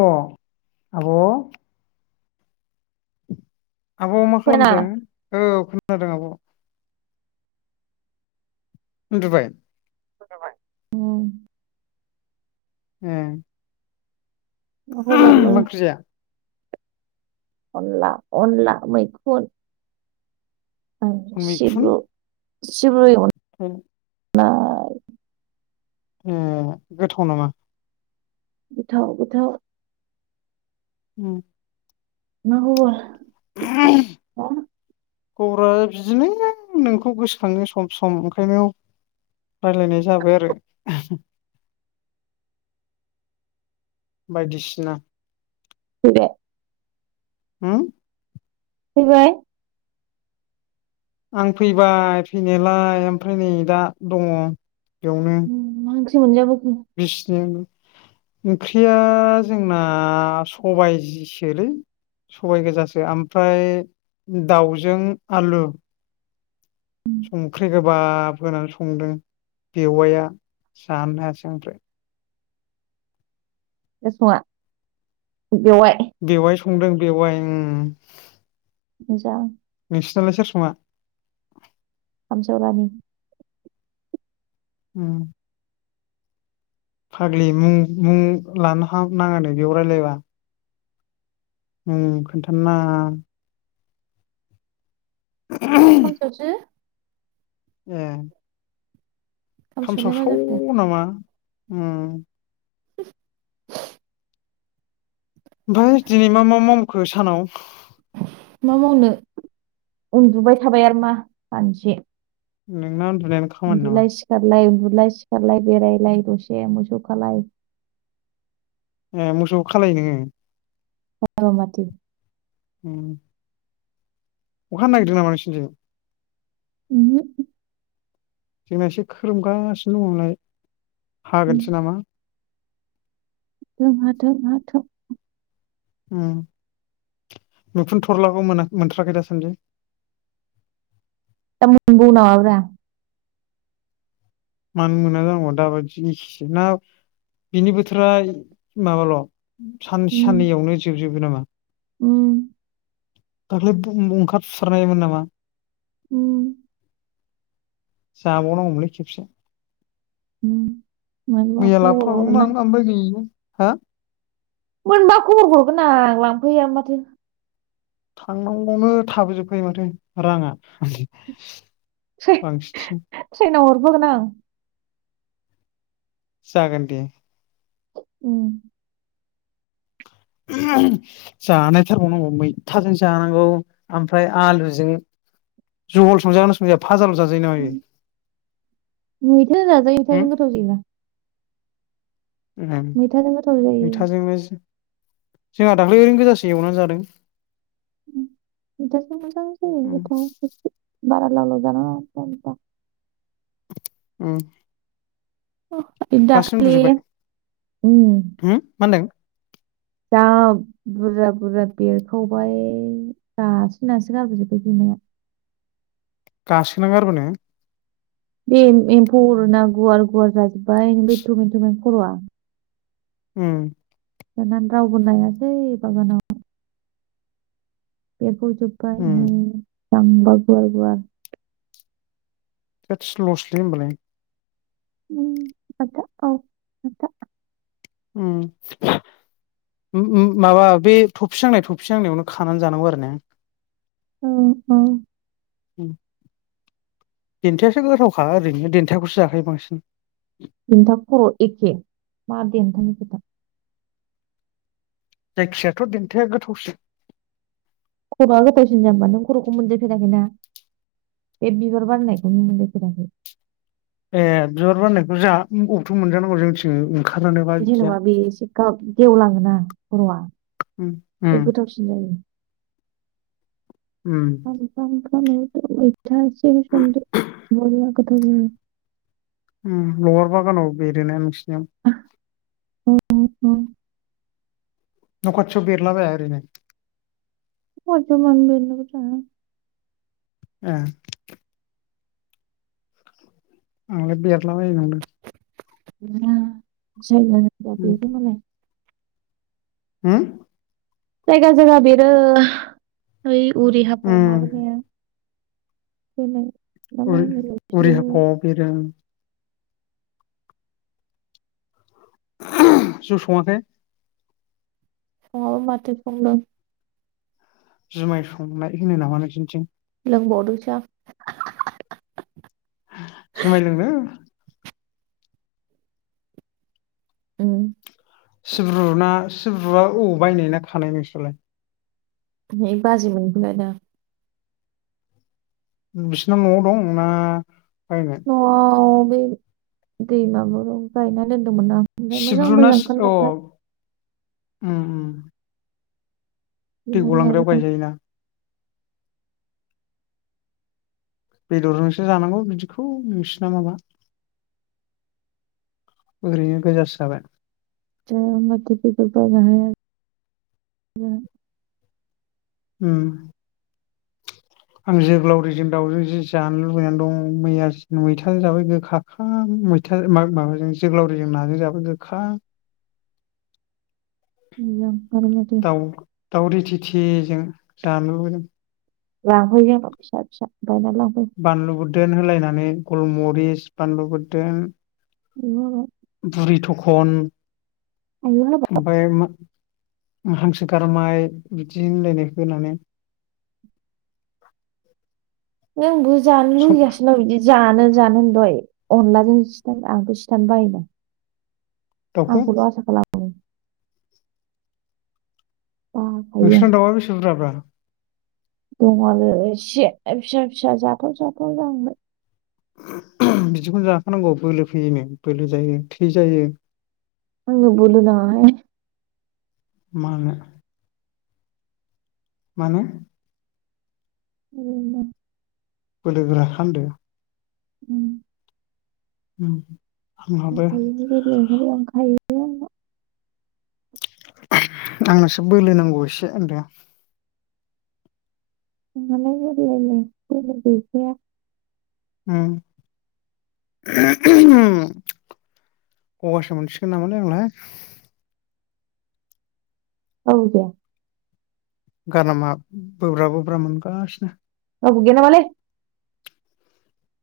अ आब' [inaudible] आब' मा फोना खालामदों औ खो खोनादों आब' उन्दुबाय उम ए मा खबर लै? मा ओंख्रि जाया अनला अनला मैखुन ओं सिबु सिब्रु एव उम नाय ए गोथाव नामा? गोथाव गोथाव उम मा खबर हा खबरा बिदिनो नोंखौ गोसोखाङो सम सम ओंखायनो रायलायनाय जाबाय आरो बायदिसिना फैदो हो फैबाय आं फैबाय फैनायालाय ओमफ्राय नै दा दङ बेयावनो मोनजा बिसनायावनो ओंख्रिया जोंना सबायजिसोलै सबायाइ गोजासो ओमफ्राय दाउजों आलु संख्रि गो बाब होनानै संदों बेववाइआ जानो हायासै ओमफ्राय [unintelligible] बेवाय दों बेवाय ओं मोजां लाय सोर सङा? बिहामजो रानि उम फाग्लि मुं मुं लानो हा नाङानो बेयाव रायलायबा उम खोनथानो नाङा खामसावसो ए खामसाव खामसावलाय मा जाखो साव नामा? उम [unintelligible] ओमफाय दिनै मा मा मावखो सानाव? मा मावनो उन्दुबाय थाबाय आरो मा मानसे नोंनाव उन इन्दुलाय सिकारलाय उन लाय सिखारलाय बेरायलाय दसे मोसौ खालाय ए मोसौबो खालायो नोङो हायाबा माथो उम अखाहानो नागिरदों नामा नोंसोरनिथिं? उमहो जोंना एसे खोरोमगासिनो दङलाय हागोनसो नामा ओं हाथों हाथों उम मैखुन थरलाखौ मोना-मोनथ्राखै दासान्दि दा मोनबावो नामाब्रा मानो मोना जानांग' दाबायदिनिखि ना बिनि बोथोरा माबाल' सान साननैयावनो जोबजोब गो नामा। उम दाख्लै बुम ओंखारसारनायमोन नामा? उम जाबावनांगौमोनलै खेबसे उम मैया लाबोफागौमोन आं आमबाय गैया हा मोनबा खबर हरगोन आं लांफैयानो माथो थांनांगौवनो थाबोजोबखायो माथो राङा। [unintelligible] बांसिन ट्रेनाव हरफागोन आं जागोन दे उम जानायथारबावनांगौ मैथाजों जानांगौ ओमफ्राय आलुजों जहल संजागोन ना संजाया? भाजाल जाजायो‌ नामा बियो मैथाजों जाजायो मैथा जों गोथाव जायोना। उम गोथाव जायो मैथाजोंनो जोंहा दाख्लै ओरैनो गोजासो एवना जादों। उम मैथाजों मोजां जायो ओम गोथाव गोखै बारा लावलाव जानाङा खम जा उम अ इ दाखालि ओम हो मा होनदों जा बुरजा बुरजा बेरखावबाय गासिनासो गारबोजोबबाय बिमाया गासोना गारबोनो? बे एम एम्फौ अरोना गुवार गुवार जाजोबबाय बे थुमेन थुमेन खर'आ उम जानानै रावबो नायासै बागानाव बे फुजोबबाय उम जांबा गुवार गुवार थोस लसलै होमबालाय उम माथा औ माथा उम उम उम माबा बे थफिहांनाय थफिहांनायावनो खानानै जानांगौ आरो ने? औ औ उम देनथायासो गोथावखा ओरैनो देनथाखौसो जाखायो बांसिन। देन्था खर एखे मा देन्था नि खोथा जायखियाथ' देनथाया गोथावसिन खर'आ गोथावसिन जाम्बा नों खर'खौ मोनजायफेराखैना बे बिबार बारनायखौ नों मोनजा फेराखै ए बिबार बारनायखौ जा अबथो मोनजानांगौ जोंथिं? ओंखारानोबा बिदिया जेनेबा बे एसे गा गेवलाङोना खर'आ उम बे उम गोथावसिन जायो उम [unintelligible] [unintelligible] थासिम संदो बरिया गोथाव जायो उम लबार बागानाव बेरोना नोंसिनियाव उम उम न' खाथियाव बेरला बाया एरैनो न' खाथियाव मानो बेरनोबो थाङा ए आंलाय बेरला बायो नंदों। बेरा जायगा जायगा बेरो मालाय होम जायगा जायगा बेरो ओइ उरि हापाव उम माबानाया बेलाय उर उरि हाफाव बेरो उम। [unintelligible] जौ सङाखै? फुङाव माथो बुंदों। जुमाय संनाय होनो नामा नोसिनिथिं। लोंबवदोंसो आं। जुमाय लोंनो उम सिब्रु‌ ना सिब्रुआ अ बायनाय ना खानाय नोंसोरलाय? है बाजि मोनखौ लायदा। बिसिना न'आव दं ना बायनाय न'आव बै दैमागुरं गायनानै दोन मोन ना ओमफ्राय मोजां सिब्रुना मोजां ओंखार अ नायखाय उम उम। दै बिनानै गलांग्रायाव लाबोदों गायजायोना? बेदरजोंसो जानांगौ बिदिखौ नोंसिना माबा ओरैनो गोजासो जाबाय। जाया माथो बेदर बायनो हाया जोहा। उम आं जोग्लावरिजों दाउजों जि जानो लुबैनानै दं मैया मैथाजों जाबाय गोखाखा मैथा मा माबाजों जोग्लावरिजों नाजों जाबाय गोखा मोजां आरोमाथो। दाउ दाउ रि थिथिजों जानो लुबैदों। लाहोयो आंनाव फिसा फिसा। बायना लांफै बानलु बुरदोन होलायनानै गुलमरिस पानलु बुरदोन आयु हाबा बुरि थख अन आयु हाबा ओमफ्राय मा? हांसो गारमाय बिदि होनलायनायखौ होनानै। [unintelligible] जानो सब लुबै गासिनो बिदि। जानो जानो होनदय अनलाजों सिथार आंथ सिथारनो बायोना। दाउखौ आंखौल' आसा खालाम बाखायो नोंसिना दाउवा बेसे बुरजाब्रा। दंङ आरो एसे फिसा फिसा जाथाव जाथाव जांहांबाय। बिदिखौनो जाखानांगौ बोलो फैयोनो बोलो जायो थै जायो। आंनो बोलो नाङा हाइ। मानो? मानो? दंखायोनो बोलोगोरा खामदो। उम [unintelligible] आंनोसो बोलो नांगौ एसे होनदों। नोंहालाय गोरलैनो [unintelligible] उम ग‌गासो मोनसिगोन नामालै आंलाय। औ दे। गारामा बोब्रा बोब्रा मोनगासिनो। रावबो गैया नामालै?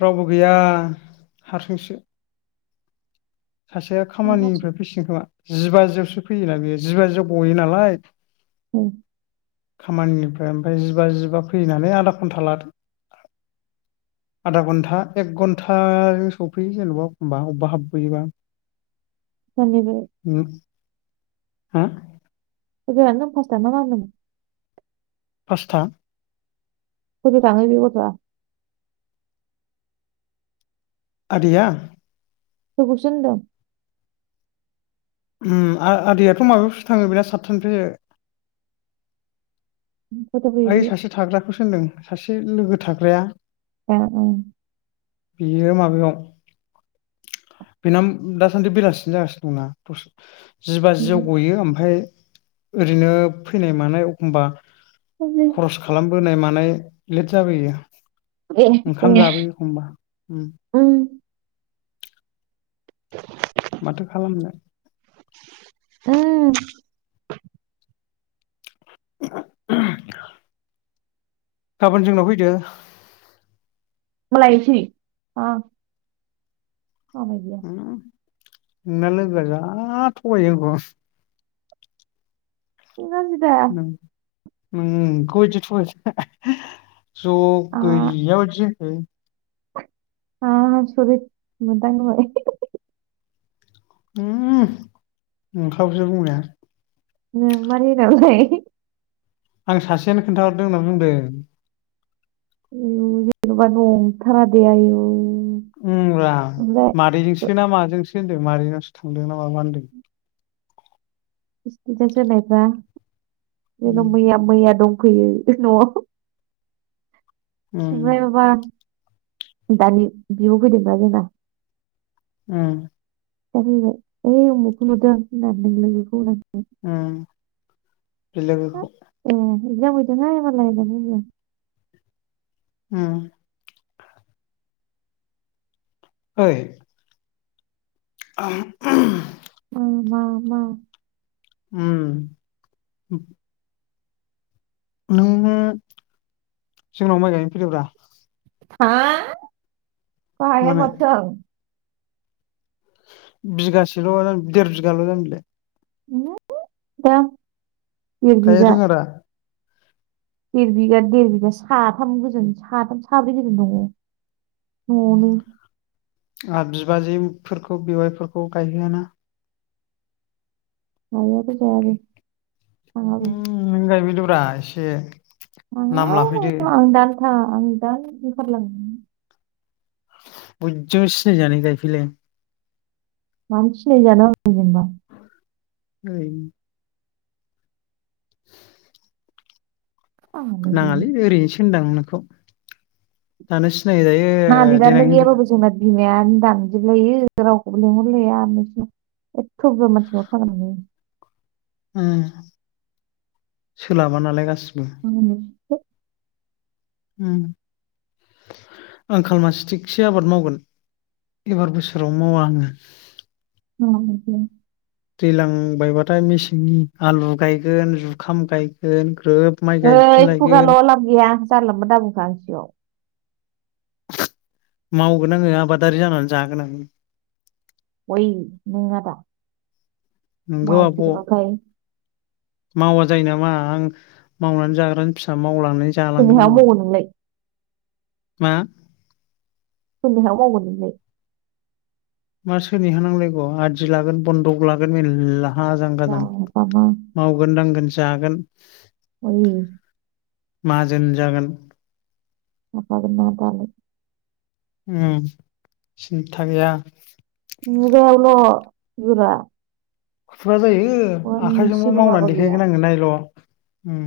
रावबो गैया हारसिंसो। सासेआ नोंहासो खामानिनिफ्राय फैसिगोन खोमा। जिबा जियावसो फैयोना बेयो जिबा जियाव गयो नालाय औ खामानिनिफ्राय ओमफाय जिबा जिबा फैयो नालाय आधा घन्टा लादो आधा घन्टा एक घन्टाजों सफैयो जेनेबा एखमबा अबबा हाबबोयोबा। [unintelligible] हा? [unintelligible] पास्था कयतायाव थाङो बे गथ'आ? आदैया? [unintelligible] सो होनदों उम आ आदैयाथ' माबायावसो थाङो बेना सातथानिफ्राय फैयो ओइ सासे थाग्राखौसो होनदों। सासे लोगो थाग्राया [unintelligible] याव बेनाम दासान्दि बेलासिनि जागासिनो दंना दस जिबाजियाव गयो ओमफाय ओरैनो फैनाय मानाय अखमबा बेलाय खरस खालाम बोनाय मानाय लेट जाबोयो। ए ओंखाम ए जाबोयो एखमबा उम माथो खालामनो उम [unintelligible] गाबोन जोंनाव फैदो। मा लायनोसै थाङां। उम नोंना लोगोआ जा थगायो आंखौ। जि गारजिदा नंगौ बायदि [unintelligible] ज' गैया बायदि ओइ आसरिद मोनदों दहाय ओम नोंखागौसो बुंनाया। [unintelligible] आं सासेयानो खोन्थाहरदों होननानै बुंदों। उम जेन'बा नंथारा दे आयु उम रा मादैजोंसो ना माजोंसो होनदों मारैनावसो थांदोंना माबा होनदों। इबथिथास होनायफ्रा जेनो उम मैया मैया दं फैयो न'आव उम ओंखाय माबा दानि बिब' फैदोंबा जोंना उम खिथा फैबाय ओइ उमुखखौ नुदों नोंलोगोखौ होनना। उम हाब, बिलोगोखौ [unintelligible] उम ओइ आ [unintelligible] ओं मा मा उम नोंनो जोंनाव माइ गायनो फैदोब्रा। हा बाहायला माने माथो आं बिगासेल' जा देर बिगाल' जामबिलाय। दा देर गायनो बिगा रोङा दा? देर बिगा देर बिघा साथाम गोजोन साथाम साब्रै गोजोन दङ न'आवनो। आङा बिबाजैफोरखौ बेवाइफोरखौ गायहोआ ना। मावैयाबो जायाबो थाङाबो उम नों गायबैद ब्ला एसे नाम लाफैदो [unintelligible] आं दानो बिरखारलां बुजजा सिनायजानो गायफैलाय। मानो सिनाय जानो आं जेनबा? ओइ आंहालाय बे नाङालै ओरैनोसो होनदां नोंखौ। दानो सि नायजायो नानि दाननो देनां हिनजाव गैयाबाबो जोंना बिमायानो दानजोबलायो रावखौबो लेंंहरलाया नोंसना एथ' बुरजा मानसिङाव [unintelligible] उम सोलाबा नालाय गासिबो ं [unintelligible] [unintelligible] आं खालमासे थिगसे आबाद मावगोन एबार बोसोराव मावा आङो। औ [unintelligible] दैज्लां बायबाथाय मेसेंनि आलु गायगोन जुखाम गायगोन ग्रोब माइ हैय गायफिनलायगोन खुगाल' लाब गैया जानलामानला दा बुंखा आं नि सिगाव मावगोन आङो आबादारि जानानै जागोन आं अई नङादा? नोंगौ आब' मावसोग्राखाय। मावा जायो नामा आं मावनानै जाग्रानि फिसा मावलांनानै सोरनि जालांगोन हायाव आंबो। मावो नोंलाय मा? अबे हायाव मावगोन नोंलाय? मा सोरनिहा नांलायगौ आदि लागोन बन्दक लागोन मेरलला आजां गाजां मावगोन दांगोन। जागोन [unintelligible] माहाजोन जागोन। आ मा दालाय उम सिन्था गैया। ए्ल' जरा [unintelligible] खुरा जायो। आखाइजोंबो मावनानै देखायगोन आङो नायल' उम